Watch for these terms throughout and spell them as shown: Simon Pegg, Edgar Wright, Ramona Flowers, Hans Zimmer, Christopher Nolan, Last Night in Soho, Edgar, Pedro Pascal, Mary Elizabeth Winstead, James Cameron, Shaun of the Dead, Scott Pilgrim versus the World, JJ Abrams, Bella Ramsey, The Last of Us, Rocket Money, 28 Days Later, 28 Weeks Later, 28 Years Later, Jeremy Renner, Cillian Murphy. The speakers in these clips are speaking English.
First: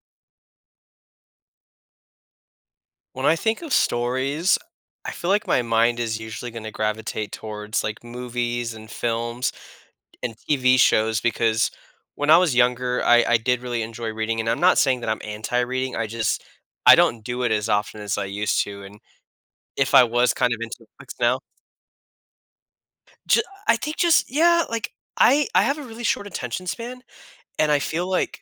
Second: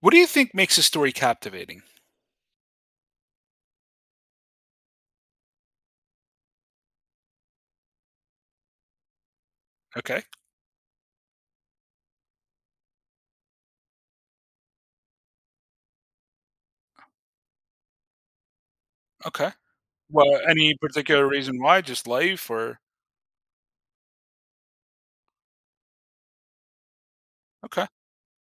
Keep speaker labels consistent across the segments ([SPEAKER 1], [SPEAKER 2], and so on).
[SPEAKER 1] What do you think makes a story captivating?
[SPEAKER 2] When I think of stories, I feel like my mind is usually going to gravitate towards like movies and films
[SPEAKER 1] Okay,
[SPEAKER 2] and TV shows because when I was younger, I did really enjoy reading. And I'm not saying that I'm anti reading, I just, I don't do it as often as I used to. And
[SPEAKER 1] okay.
[SPEAKER 2] if I was
[SPEAKER 1] Well,
[SPEAKER 2] kind of
[SPEAKER 1] any
[SPEAKER 2] into books
[SPEAKER 1] particular
[SPEAKER 2] now,
[SPEAKER 1] reason why? Just life or?
[SPEAKER 2] ju- I think just, yeah, like I have a really short attention span. And I
[SPEAKER 1] Okay.
[SPEAKER 2] feel like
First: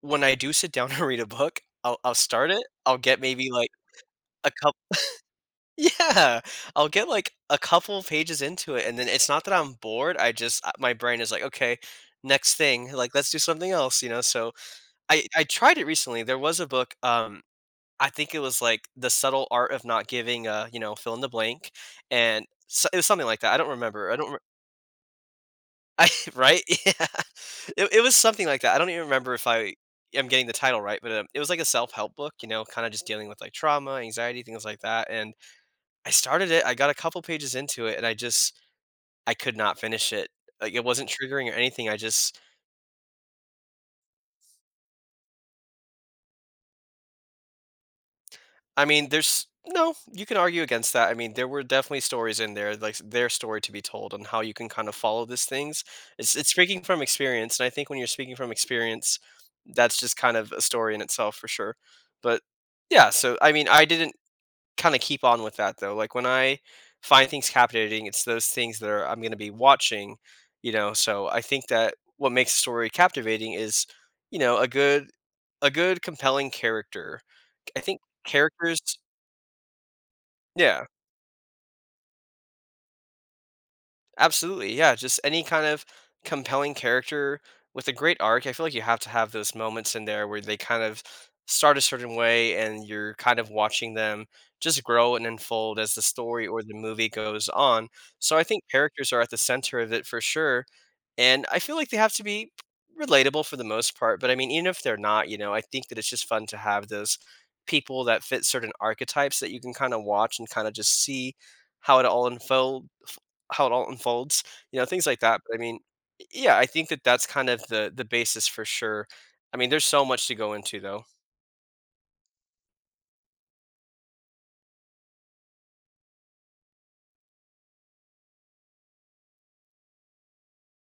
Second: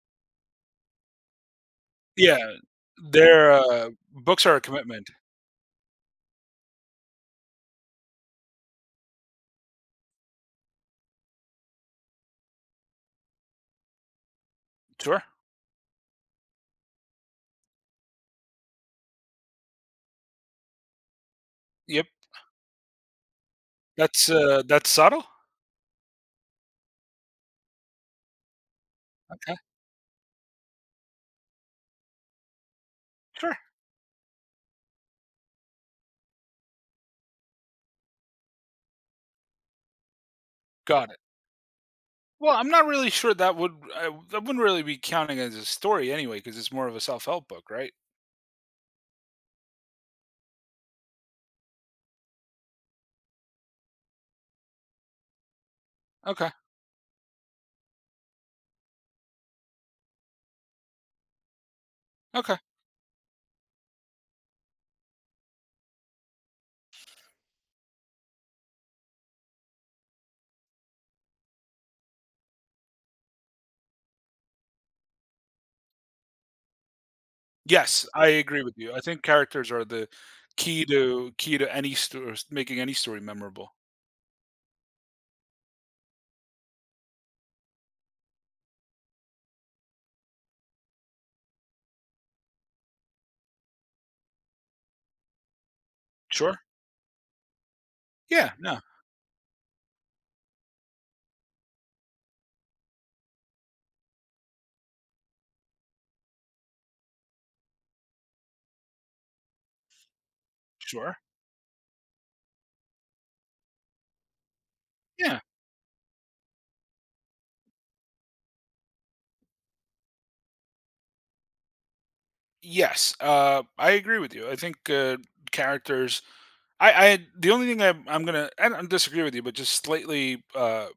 [SPEAKER 2] when I do sit down and read a book, I'll
[SPEAKER 1] Yeah,
[SPEAKER 2] start it, I'll get maybe
[SPEAKER 1] their
[SPEAKER 2] like
[SPEAKER 1] books
[SPEAKER 2] a
[SPEAKER 1] are a
[SPEAKER 2] couple.
[SPEAKER 1] commitment.
[SPEAKER 2] Yeah, I'll get, like, a couple of pages into it, and then it's not that I'm bored, I just my brain is like, "Okay, next thing," like, "Let's do something else," so
[SPEAKER 1] Sure.
[SPEAKER 2] I tried it recently, there was a book, I think it was, like, The Subtle Art of Not Giving a, you know, fill in the blank,
[SPEAKER 1] Yep.
[SPEAKER 2] and so it was something like that, I don't remember, I don't re
[SPEAKER 1] That's subtle?
[SPEAKER 2] I right? Yeah. It was something like that, I don't even remember if
[SPEAKER 1] Okay.
[SPEAKER 2] I am getting the title right, but, it was like a self-help book, you know, kinda just dealing with, like,
[SPEAKER 1] Sure.
[SPEAKER 2] trauma, anxiety, things like that, and I started it, I got a couple pages into it, and I just I could not finish it. Like, it wasn't
[SPEAKER 1] Got it.
[SPEAKER 2] triggering or anything, I just
[SPEAKER 1] Well, I'm not really sure that would I that wouldn't really be counting as a story anyway, because it's more of a self-help book, right?
[SPEAKER 2] I mean, there's no, you can argue against that, I mean, there were definitely stories in there, like, their story to be told on how you can kind of follow these things. It's
[SPEAKER 1] Okay,
[SPEAKER 2] speaking from experience, and I think when you're speaking from experience, that's just kind of a story in itself for sure. But,
[SPEAKER 1] okay.
[SPEAKER 2] yeah, so, I mean, I didn't kind of keep on with that though. Like when I find things captivating, it's those things that are I'm going to be watching, you know. So I think that what makes a story captivating is, you know, a good compelling character. I think
[SPEAKER 1] Yes, I agree with
[SPEAKER 2] characters,
[SPEAKER 1] you. I think characters are the
[SPEAKER 2] yeah.
[SPEAKER 1] key to any story, making any story memorable.
[SPEAKER 2] Absolutely, yeah, just any kind of compelling character with a great arc, I feel like you have to have those moments in there where they kind of start a certain way and you're kind of watching them just grow and unfold as the story
[SPEAKER 1] Sure.
[SPEAKER 2] or the movie goes on. So I
[SPEAKER 1] Yeah,
[SPEAKER 2] think
[SPEAKER 1] no.
[SPEAKER 2] characters are at the center of it for sure, and I feel like they have to be relatable for the most part, but I mean, even if they're not, you know, I think that it's just fun to have those people that fit certain archetypes that you can kind of watch and kind of just
[SPEAKER 1] Sure.
[SPEAKER 2] see how it all unfold how it all unfolds, you know, things like
[SPEAKER 1] Yeah.
[SPEAKER 2] that, but I mean, y yeah, I think that that's kind of the basis for sure. I mean, there's so much to go into though.
[SPEAKER 1] Yes, I agree with you. I think characters. I The only thing I don't disagree with you, but just slightly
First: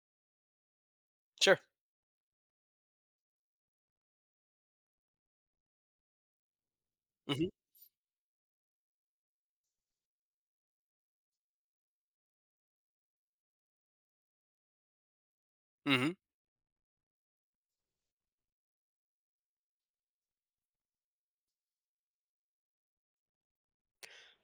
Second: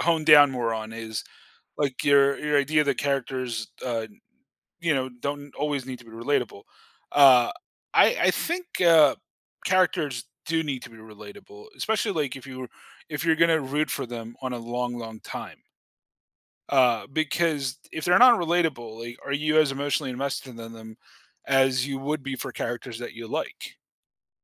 [SPEAKER 1] hone down more on is
[SPEAKER 2] Sure.
[SPEAKER 1] like your idea that characters you know don't always need to be relatable.
[SPEAKER 2] Mhm,
[SPEAKER 1] Uh, I think characters do need to be relatable, especially like if you're gonna root for them on a long time.
[SPEAKER 2] mhm.
[SPEAKER 1] Because if they're not relatable, like, are you as emotionally invested in them as you would be for characters that you like?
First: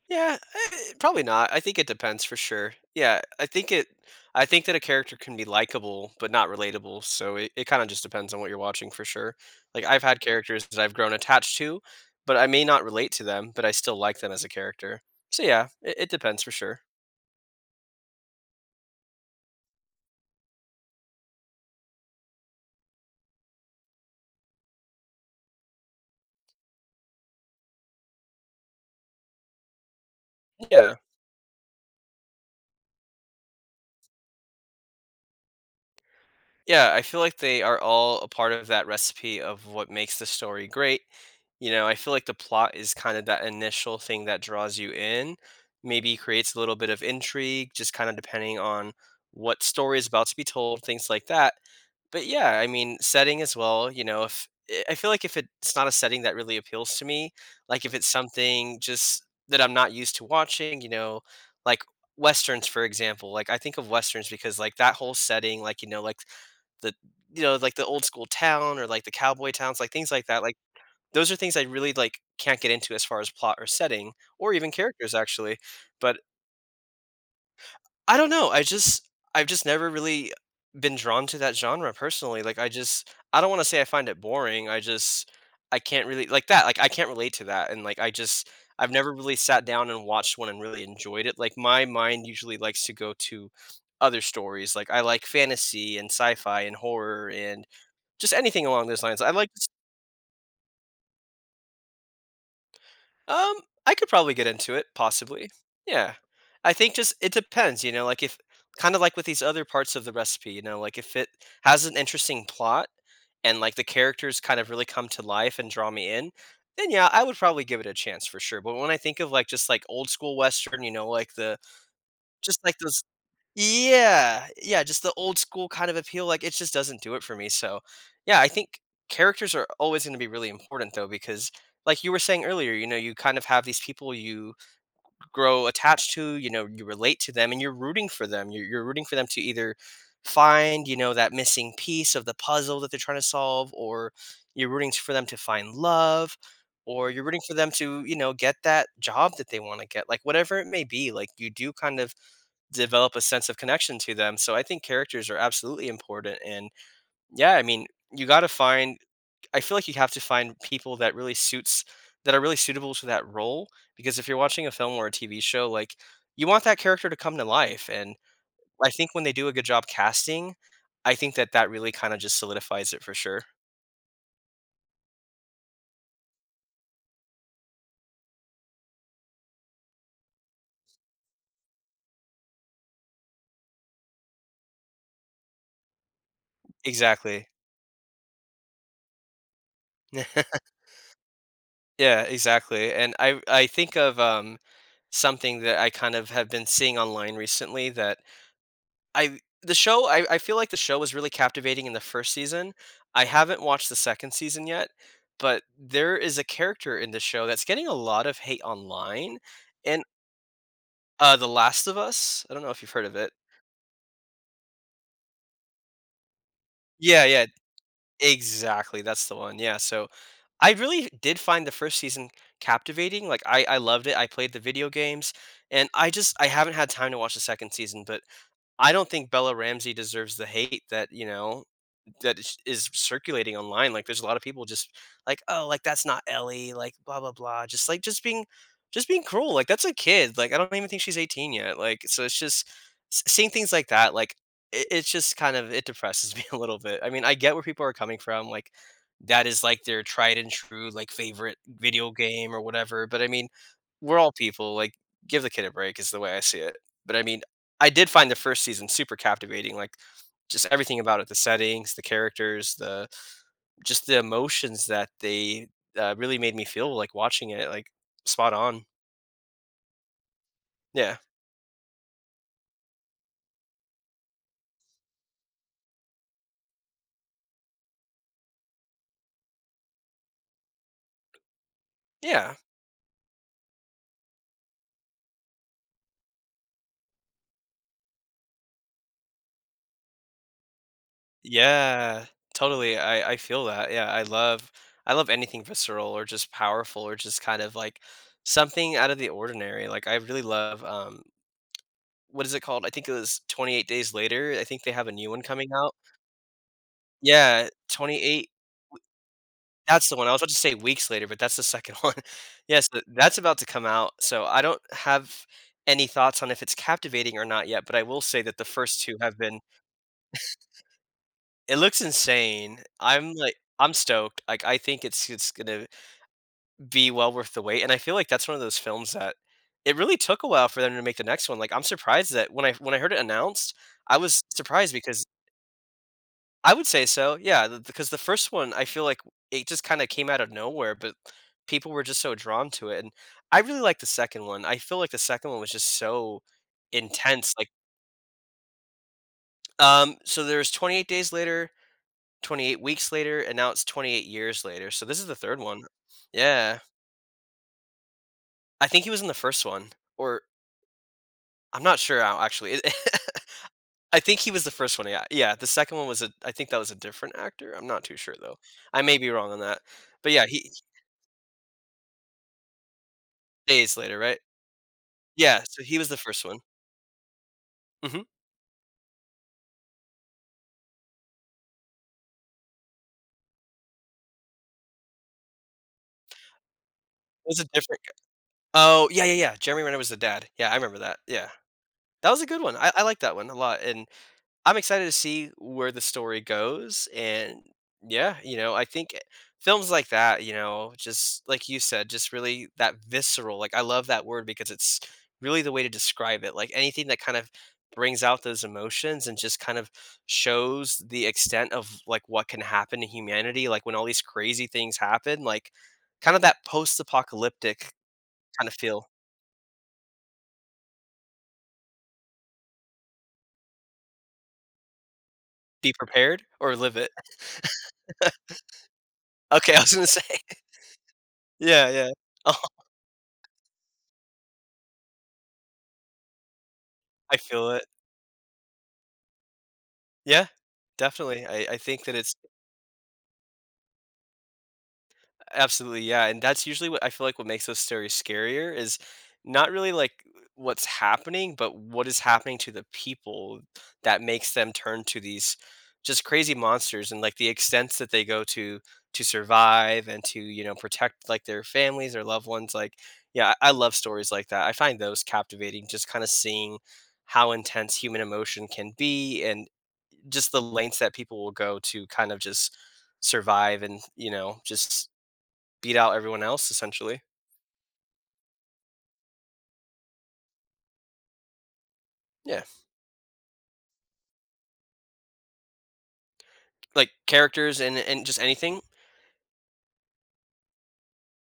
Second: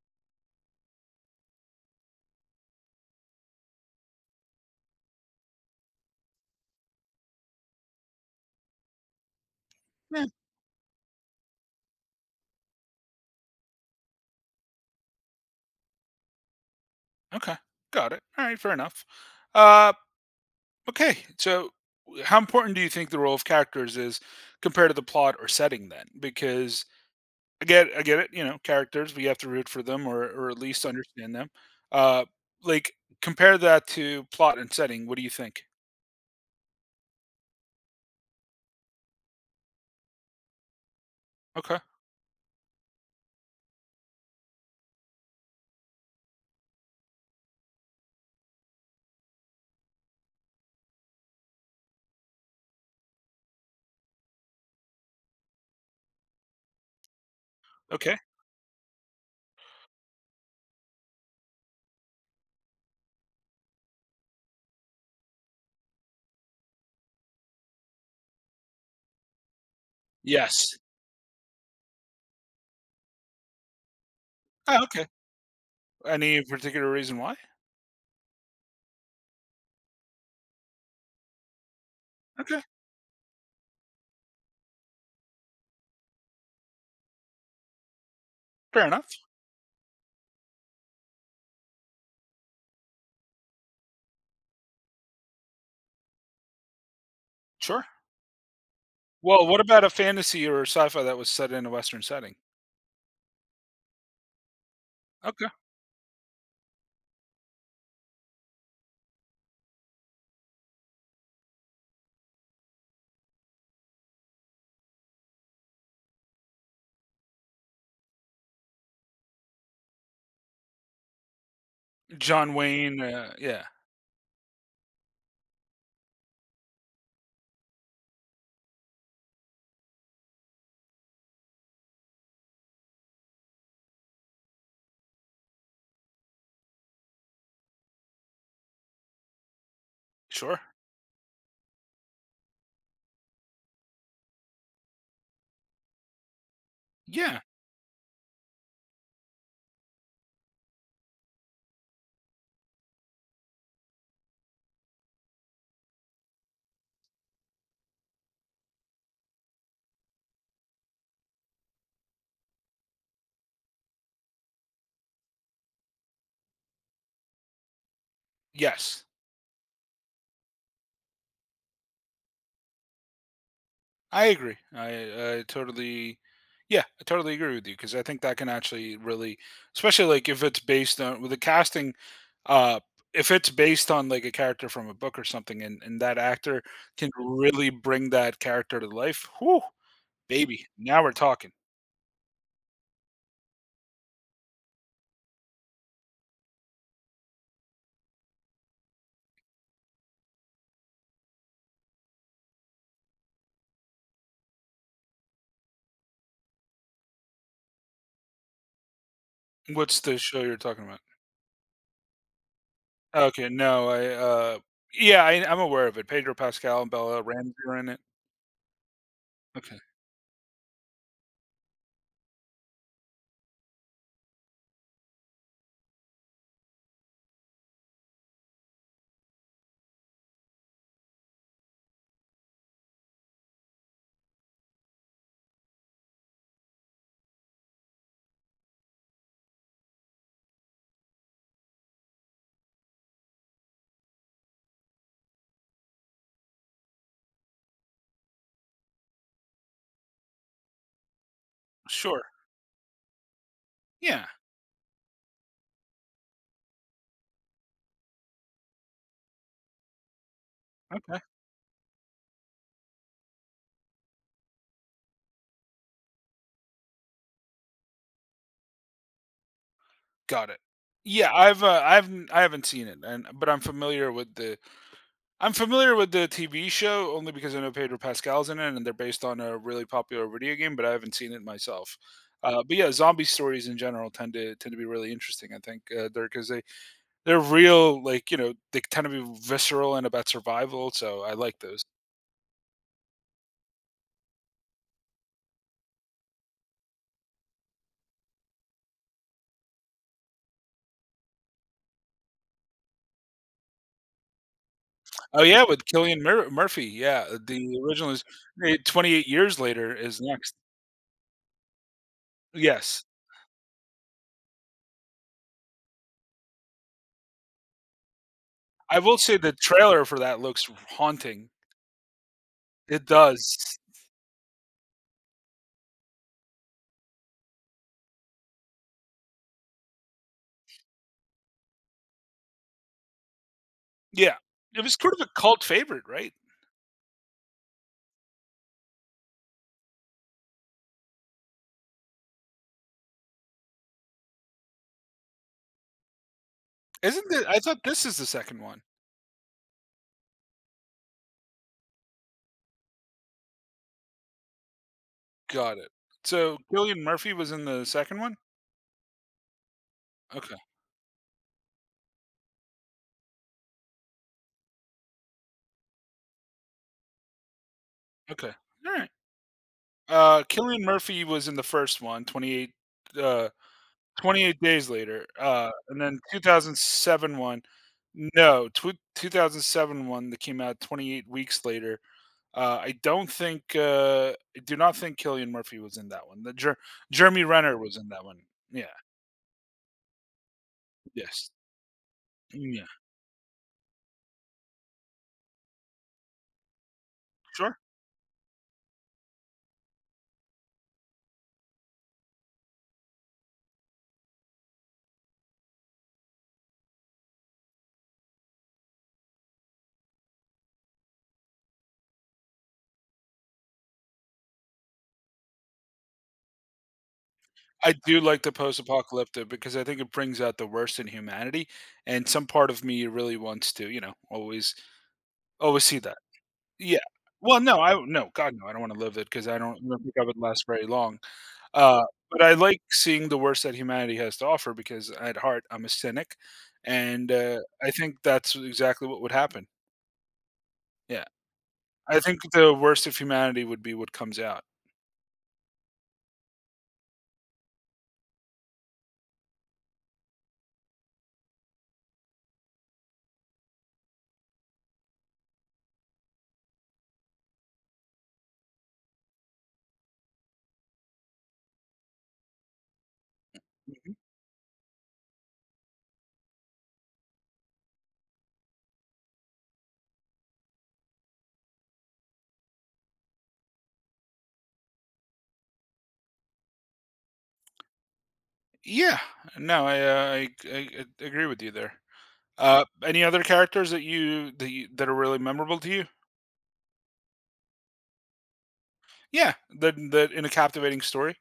[SPEAKER 2] Yeah, probably not. I think it depends for sure. Yeah, I think that a character can be likable, but not relatable, so it kinda just depends on what you're watching for sure. Like, I've had characters that I've grown attached to, but I may not relate to them, but I still like them as a character. So yeah, it depends for sure.
[SPEAKER 1] Okay, got it. All right, fair enough. Uh, okay, so how important do you think the role of characters is compared to the plot or setting then? Because I get it. You know, characters we have to root for them or at least
[SPEAKER 2] Yeah.
[SPEAKER 1] understand them. Uh, like compare that to plot and setting. What do you think?
[SPEAKER 2] Yeah, I feel like they are all a part of that recipe of what makes the story great. You
[SPEAKER 1] Okay.
[SPEAKER 2] know, I feel like the plot is kind of that initial thing that draws you in, maybe creates a little bit of intrigue, just kind of depending on what story is about to be told, things like that, but yeah, I mean, setting as well, you know, if I I feel like if it's not a setting that really appeals to me, like if it's
[SPEAKER 1] Okay.
[SPEAKER 2] something just that I'm not used to watching, you know, like westerns for example. Like I think of westerns because like that whole setting, like you know, like the you know like the old school town or like the cowboy towns like things like that like
[SPEAKER 1] Yes.
[SPEAKER 2] those are things I really like can't get into as far as plot or setting or even
[SPEAKER 1] Oh, okay.
[SPEAKER 2] characters actually, but
[SPEAKER 1] Any particular reason why?
[SPEAKER 2] I don't know, I just I've just never really been drawn to that genre personally, like,
[SPEAKER 1] Okay.
[SPEAKER 2] I just I don't wanna say I find it boring, I just I can't really like that, like, I can't relate to that, and, like, I just
[SPEAKER 1] Fair
[SPEAKER 2] I've never
[SPEAKER 1] enough.
[SPEAKER 2] really sat down and watched one and really enjoyed it, like, my mind usually likes to go to other stories, like, I like fantasy and sci-fi and horror and
[SPEAKER 1] Sure.
[SPEAKER 2] just anything along those lines, I
[SPEAKER 1] Well,
[SPEAKER 2] like.
[SPEAKER 1] what about a fantasy or sci-fi that was set in a Western setting?
[SPEAKER 2] Um, I could probably get into it,
[SPEAKER 1] Okay.
[SPEAKER 2] possibly. Yeah. I think just it depends, you know, like if kind of like with these other parts of the recipe, you know, like if it has an interesting plot and like the characters kind of really come to life and draw me in, then yeah, I would probably give it a chance for sure. But when I think of like just like old school western, you know, like the
[SPEAKER 1] John
[SPEAKER 2] just like
[SPEAKER 1] Wayne,
[SPEAKER 2] those,
[SPEAKER 1] yeah.
[SPEAKER 2] yeah, yeah, just the old school kind of appeal, like, it just doesn't do it for me, so, yeah, I think characters are always gonna be really important, though, because like you were saying earlier, you know, you kind of have these people you grow attached to, you know, you relate to them, and you're rooting for them, you're rooting for them to either
[SPEAKER 1] Sure.
[SPEAKER 2] find, you know, that missing piece of the puzzle that they're trying to solve, or you're rooting for them to find love, or you're rooting
[SPEAKER 1] Yeah.
[SPEAKER 2] for them to, you know, get that job that they wanna get, like, whatever it may be, like, you do kind of develop a sense of connection to them. So I think characters are absolutely important. And yeah, I mean, you got to find, I feel like you have to find people that really suits, that are really suitable to that role. Because if you're watching a film or a TV show, like you want that character to come to life. And I
[SPEAKER 1] Yes.
[SPEAKER 2] think when they do a good job casting, I think that that really kind of just solidifies it for sure.
[SPEAKER 1] I agree. I totally Yeah, I totally agree with you because I think that can actually really, especially like if it's based on with the casting, uh if it's based on like a character from a book or something, and that actor can
[SPEAKER 2] Exactly.
[SPEAKER 1] really bring that character to life. Whoo, baby. Now we're talking.
[SPEAKER 2] Yeah, exactly. And I think of something that I kind of have been seeing online recently that I feel like the show was really captivating in the first season. I haven't watched the second season yet, but there is a character in the show that's getting a lot of hate online,
[SPEAKER 1] What's
[SPEAKER 2] and
[SPEAKER 1] the show you're talking about?
[SPEAKER 2] The Last of Us. I don't know if you've heard of it.
[SPEAKER 1] Okay, no, yeah, I'm aware of it. Pedro Pascal and Bella
[SPEAKER 2] Yeah, yeah,
[SPEAKER 1] Ramsey are in it.
[SPEAKER 2] exactly. That's the one. Yeah.
[SPEAKER 1] Okay.
[SPEAKER 2] So I really did find the first season captivating. Like I loved it. I played the video games, and I just I haven't had time to watch the second season. But I don't think Bella Ramsey deserves the hate that you know that is circulating online. Like there's a lot of people just like, oh, like that's not Ellie, like blah blah blah. Just like just being cruel. Like that's a kid. Like I don't even think she's 18 yet. Like so it's just seeing things like that. Like it's just kind of it depresses me a little bit. I mean, I get where people are coming from. Like that is like their tried and true like favorite video
[SPEAKER 1] Sure.
[SPEAKER 2] game or whatever. But I mean, we're
[SPEAKER 1] Yeah.
[SPEAKER 2] all people. Like give the kid a break is the way I see it. But I mean, I did find the first season super captivating. Like just everything
[SPEAKER 1] Okay.
[SPEAKER 2] about it, the settings, the characters, the just the emotions that they really made me feel like watching it, like spot on.
[SPEAKER 1] Got it.
[SPEAKER 2] Yeah.
[SPEAKER 1] Yeah, I haven't seen it, and but I'm familiar with the I'm familiar with the TV show only because I know Pedro Pascal's in it, and they're based on a really popular video game, but I haven't seen it myself.
[SPEAKER 2] Yeah.
[SPEAKER 1] But yeah, zombie stories in general tend to be really interesting. I think they're because they're real, like you know, they tend to be visceral and about survival. So I like those.
[SPEAKER 2] Yeah. Totally. I feel that. Yeah. I love anything visceral or just powerful or just kind of like something out of the ordinary. Like I really love what is it called? I think it was 28 days later. I think they have a new one
[SPEAKER 1] Oh, yeah,
[SPEAKER 2] coming
[SPEAKER 1] with
[SPEAKER 2] out.
[SPEAKER 1] Killian Mur Murphy, yeah,
[SPEAKER 2] Yeah,
[SPEAKER 1] the original is
[SPEAKER 2] 28.
[SPEAKER 1] made 28 years later
[SPEAKER 2] That's the
[SPEAKER 1] is
[SPEAKER 2] one. I was about to
[SPEAKER 1] next.
[SPEAKER 2] say weeks later, but that's the second one. Yes, th
[SPEAKER 1] Yes.
[SPEAKER 2] that's about to come out, so I don't have any thoughts on if it's captivating or not yet, but I will say that the
[SPEAKER 1] I
[SPEAKER 2] first 2
[SPEAKER 1] will
[SPEAKER 2] have
[SPEAKER 1] say the
[SPEAKER 2] been
[SPEAKER 1] trailer for that looks haunting.
[SPEAKER 2] it looks insane.
[SPEAKER 1] It
[SPEAKER 2] I'm, like
[SPEAKER 1] does.
[SPEAKER 2] I'm stoked. Like, I think it's gonna be well worth the wait, and I feel like that's one of those films that it really took a while for them to make the next one. Like, I'm surprised that when I heard it announced, I
[SPEAKER 1] Yeah.
[SPEAKER 2] was
[SPEAKER 1] It
[SPEAKER 2] surprised
[SPEAKER 1] was sort of
[SPEAKER 2] because
[SPEAKER 1] a cult favorite, right?
[SPEAKER 2] I would say so, yeah, th because the first one, I feel like it just kinda came out of nowhere, but people were just so drawn to it, and I really like the second one. I feel like the second one was just so
[SPEAKER 1] Isn't it?
[SPEAKER 2] intense,
[SPEAKER 1] I
[SPEAKER 2] like,
[SPEAKER 1] thought this is the second one.
[SPEAKER 2] so there's 28 days later, 28 weeks later, and now it's 28 years later, so this is the 3rd
[SPEAKER 1] Got
[SPEAKER 2] one.
[SPEAKER 1] it. So
[SPEAKER 2] Yeah.
[SPEAKER 1] Killian Murphy was in the second one?
[SPEAKER 2] I think he was in the first one, or
[SPEAKER 1] Okay,
[SPEAKER 2] I'm not sure now, actually. It I think he was the first one, yeah, yeah, the second one was a I think that was a different actor? I'm not too sure,
[SPEAKER 1] okay.
[SPEAKER 2] though. I
[SPEAKER 1] Alright.
[SPEAKER 2] may be wrong on that, but yeah, he
[SPEAKER 1] Cillian Murphy was in the first one, 28, uh
[SPEAKER 2] days later, right?
[SPEAKER 1] 28 Days Later,
[SPEAKER 2] Yeah, so he
[SPEAKER 1] and
[SPEAKER 2] was the
[SPEAKER 1] then
[SPEAKER 2] first one.
[SPEAKER 1] 2007 one
[SPEAKER 2] Mhm. It
[SPEAKER 1] no, tw 2007 one that came out 28 weeks later, I don't think, I do not think Killian Murphy was in that one. The Jer Jeremy
[SPEAKER 2] was a
[SPEAKER 1] Renner was
[SPEAKER 2] different
[SPEAKER 1] in
[SPEAKER 2] g
[SPEAKER 1] that one. Yeah,
[SPEAKER 2] Oh, yeah, yeah, yeah, Jeremy Renner was the dad. Yeah, I remember that, yeah.
[SPEAKER 1] yes.
[SPEAKER 2] That was a good
[SPEAKER 1] Mm,
[SPEAKER 2] one.
[SPEAKER 1] yeah,
[SPEAKER 2] I like that one a lot, and I'm excited to see where the story goes, and
[SPEAKER 1] sure.
[SPEAKER 2] yeah, I think films like that, just like you said, just really that visceral. Like I love that word because it's really the way to describe it. Like anything that kind of brings out those emotions and just kind of shows the extent of like what can happen to humanity, like when all these crazy things happen, like kind of that post-apocalyptic
[SPEAKER 1] I do like the
[SPEAKER 2] kind of feel.
[SPEAKER 1] post-apocalyptic because I think it brings out the worst in humanity, and some part of me really wants to, you know, always
[SPEAKER 2] Be
[SPEAKER 1] see that.
[SPEAKER 2] prepared or live
[SPEAKER 1] Yeah.
[SPEAKER 2] it.
[SPEAKER 1] Well, no, God, no, I don't wanna live it 'cause
[SPEAKER 2] Okay, I
[SPEAKER 1] I
[SPEAKER 2] was
[SPEAKER 1] don't
[SPEAKER 2] gonna
[SPEAKER 1] think
[SPEAKER 2] say.
[SPEAKER 1] I would last very long.
[SPEAKER 2] Yeah,
[SPEAKER 1] Uh,
[SPEAKER 2] yeah.
[SPEAKER 1] but I
[SPEAKER 2] Oh,
[SPEAKER 1] like seeing the worst that humanity has to offer because at heart I'm a cynic, and,
[SPEAKER 2] I feel it.
[SPEAKER 1] I think that's exactly what would happen.
[SPEAKER 2] Yeah,
[SPEAKER 1] Yeah,
[SPEAKER 2] definitely. I think that
[SPEAKER 1] I
[SPEAKER 2] it's
[SPEAKER 1] think the worst of humanity would be what comes out.
[SPEAKER 2] absolutely yeah, and that's usually what I feel like what makes those stories scarier is not really like what's happening, but what is happening to the people that makes them turn to these just crazy monsters and like the extents that they go to survive and to, protect like their families or loved ones. Like, yeah, I love
[SPEAKER 1] Mhm.
[SPEAKER 2] stories like that. I find those captivating, just kind of seeing how intense human emotion can be and just the lengths that people will go to kind of just survive and, just beat out everyone else essentially.
[SPEAKER 1] Yeah, no, I g I agree with you there.
[SPEAKER 2] Yeah.
[SPEAKER 1] Any other characters that are really memorable to you?
[SPEAKER 2] Like characters and just anything.
[SPEAKER 1] Yeah, that in a captivating story?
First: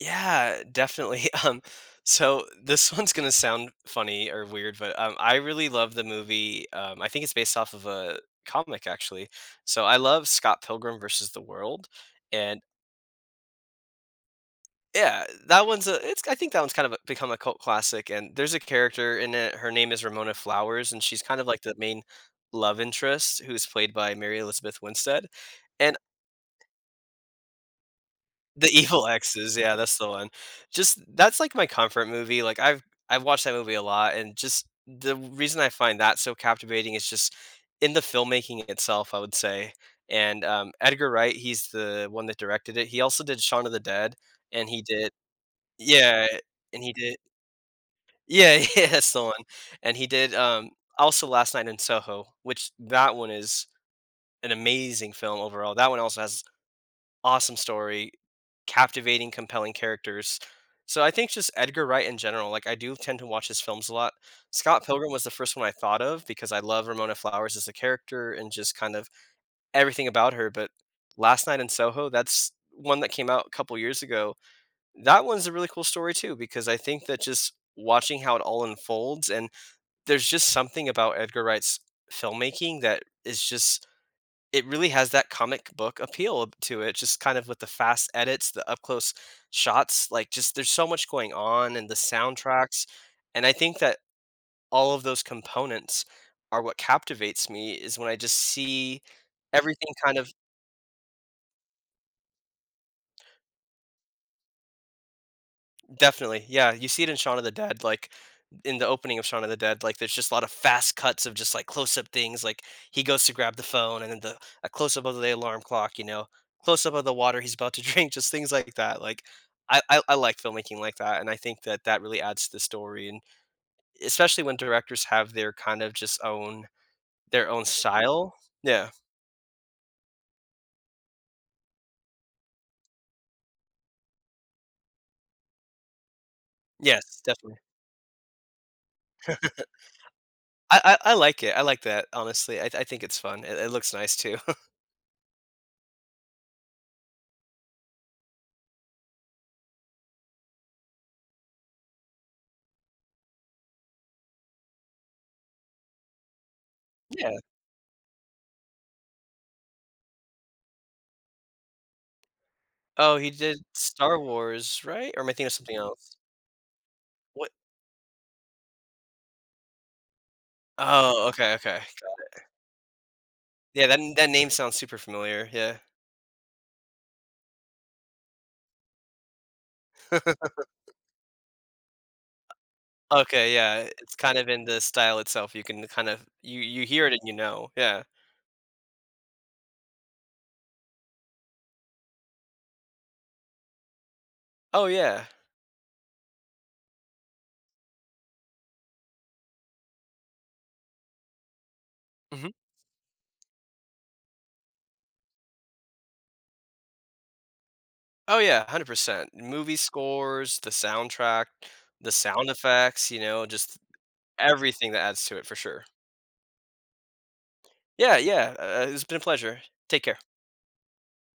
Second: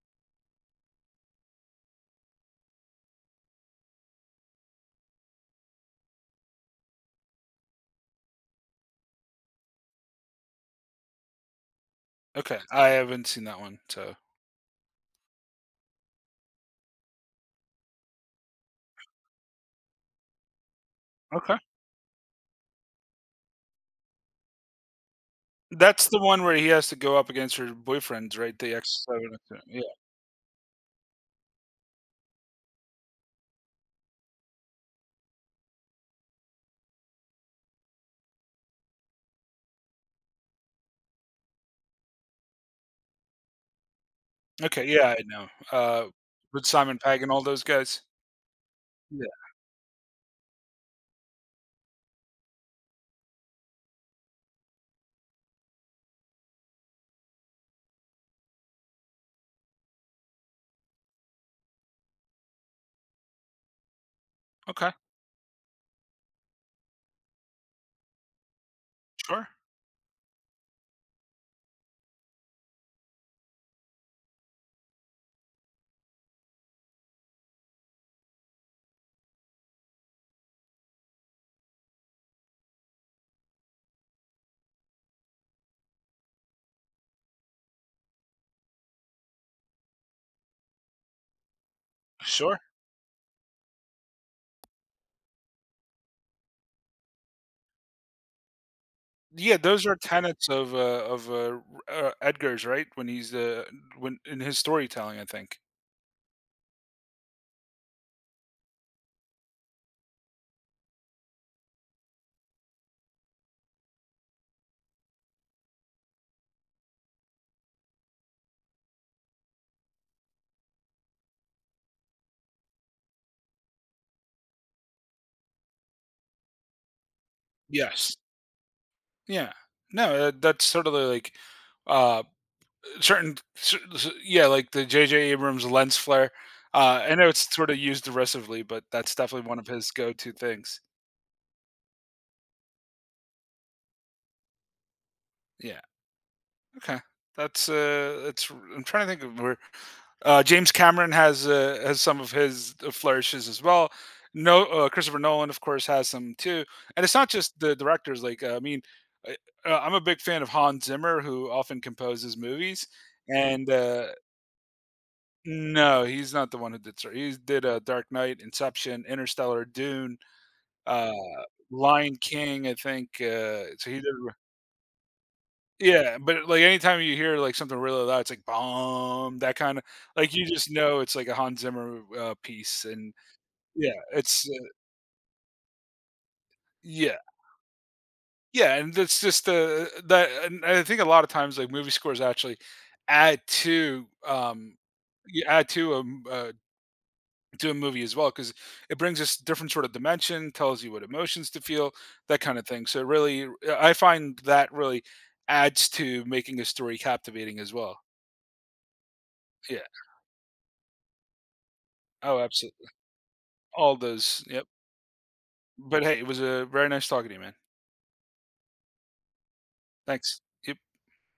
[SPEAKER 2] Yeah, definitely. So this one's going to sound funny or weird, but I really love the movie. I think it's based off of a comic actually. So I love Scott Pilgrim versus the World.
[SPEAKER 1] Okay,
[SPEAKER 2] And
[SPEAKER 1] I haven't seen that one, so
[SPEAKER 2] yeah, that one's a it's I think that one's kind of a become a cult classic, and there's a character in it, her name is Ramona Flowers, and she's kind of
[SPEAKER 1] okay.
[SPEAKER 2] like the main love interest who's played by Mary Elizabeth Winstead, and
[SPEAKER 1] That's the one where he has to go up against her boyfriends, right?
[SPEAKER 2] the
[SPEAKER 1] The
[SPEAKER 2] Evil
[SPEAKER 1] ex.
[SPEAKER 2] Exes, yeah, that's the one. Just that's like my comfort movie, like, I've watched that movie a lot, and just the reason I find that so captivating is just in the filmmaking itself, I would say, and, Edgar Wright, he's the one that directed it, he also did Shaun of the Dead, and he
[SPEAKER 1] Okay,
[SPEAKER 2] did
[SPEAKER 1] yeah, I know.
[SPEAKER 2] yeah,
[SPEAKER 1] With
[SPEAKER 2] and he
[SPEAKER 1] Simon
[SPEAKER 2] did
[SPEAKER 1] Pegg and all those guys?
[SPEAKER 2] yeah, yeah, that's the
[SPEAKER 1] Yeah.
[SPEAKER 2] one. And he did, also Last Night in Soho, which that one is an amazing film overall. That one also has awesome story, captivating, compelling characters. So I think just Edgar Wright in general, like I do tend to watch his films a lot. Scott
[SPEAKER 1] Okay,
[SPEAKER 2] Pilgrim was the first one I thought of because I love Ramona Flowers as a character and just kind of
[SPEAKER 1] sure,
[SPEAKER 2] everything about her. But Last Night in Soho, that's one that came out a couple years ago. That one's a really cool story too because I think that just watching how it all unfolds and there's just something about Edgar Wright's filmmaking that is just it really has that comic book appeal to it, just kind of with the fast edits, the up close shots, like just there's so much going on and the
[SPEAKER 1] sure.
[SPEAKER 2] soundtracks. And I think that all of those components are what captivates me is when I just see
[SPEAKER 1] Yeah, those
[SPEAKER 2] everything
[SPEAKER 1] are
[SPEAKER 2] kind of
[SPEAKER 1] tenets of, r Edgar's, right? When he's, when in his storytelling, I think.
[SPEAKER 2] definitely, yeah, you see it in Shaun of the Dead, like, in the opening of Shaun of the Dead, like, there's just a lot of fast cuts of just, like, close-up things, like, he goes to grab the phone and then the a close-up of the alarm clock, close-up of the water he's about to drink, just things like that, like, I like filmmaking like that, and I think that that really adds to the story, and especially when directors have their kind of just own their own
[SPEAKER 1] Yes.
[SPEAKER 2] style. Yeah.
[SPEAKER 1] Yeah. No, that that's sort of the, like, uh, certain cer cer yeah, like the JJ Abrams lens flare. I
[SPEAKER 2] Yes,
[SPEAKER 1] know it's
[SPEAKER 2] definitely.
[SPEAKER 1] sort of used derisively, but that's definitely one of his go-to
[SPEAKER 2] I
[SPEAKER 1] things.
[SPEAKER 2] I I like it, I like that, honestly, I think it's fun, it looks nice too.
[SPEAKER 1] Yeah. Okay, that's it's. I'm trying to think of where James Cameron has some of his flourishes as well. No, Christopher Nolan, of course, has some too. And it's not
[SPEAKER 2] Yeah.
[SPEAKER 1] just the directors. Like, I mean, I- I'm a big fan of Hans Zimmer, who often composes movies.
[SPEAKER 2] Oh, he did
[SPEAKER 1] And
[SPEAKER 2] Star Wars, right? Or am I thinking of something
[SPEAKER 1] no,
[SPEAKER 2] else?
[SPEAKER 1] he's not the one who did. Star— He
[SPEAKER 2] What?
[SPEAKER 1] did Dark Knight, Inception, Interstellar, Dune, uh,
[SPEAKER 2] Oh, okay, okay.
[SPEAKER 1] Lion King. I think.
[SPEAKER 2] Yeah,
[SPEAKER 1] So he
[SPEAKER 2] that
[SPEAKER 1] did.
[SPEAKER 2] that name sounds super familiar, yeah.
[SPEAKER 1] Yeah, but, like, anytime you hear, like, something really loud, it's like, "Bomb," that kinda like, you just know it's like a Hans Zimmer, piece, and
[SPEAKER 2] Okay, yeah,
[SPEAKER 1] yeah,
[SPEAKER 2] it's kind of
[SPEAKER 1] it's,
[SPEAKER 2] in
[SPEAKER 1] uh
[SPEAKER 2] the style itself, you can kind of you hear it
[SPEAKER 1] yeah,
[SPEAKER 2] and you know, yeah.
[SPEAKER 1] yeah, and that's just, that and I think a lot of times, like, movie scores actually add to, um
[SPEAKER 2] Oh, yeah.
[SPEAKER 1] add to a movie as well because it brings us different sort of dimension, tells you what emotions to feel, that
[SPEAKER 2] Mhm.
[SPEAKER 1] kinda thing, so it really, I find that really adds to making a story captivating as well.
[SPEAKER 2] Oh, yeah, 100%. Movie
[SPEAKER 1] Yeah.
[SPEAKER 2] scores, the soundtrack, the
[SPEAKER 1] Oh,
[SPEAKER 2] sound
[SPEAKER 1] absolutely.
[SPEAKER 2] effects, just
[SPEAKER 1] All those. Yep.
[SPEAKER 2] everything that adds to it for sure.
[SPEAKER 1] But hey, it was, a very nice talking to you, man.
[SPEAKER 2] Yeah, yeah, it's been a pleasure. Take care.
[SPEAKER 1] Thanks. Yep.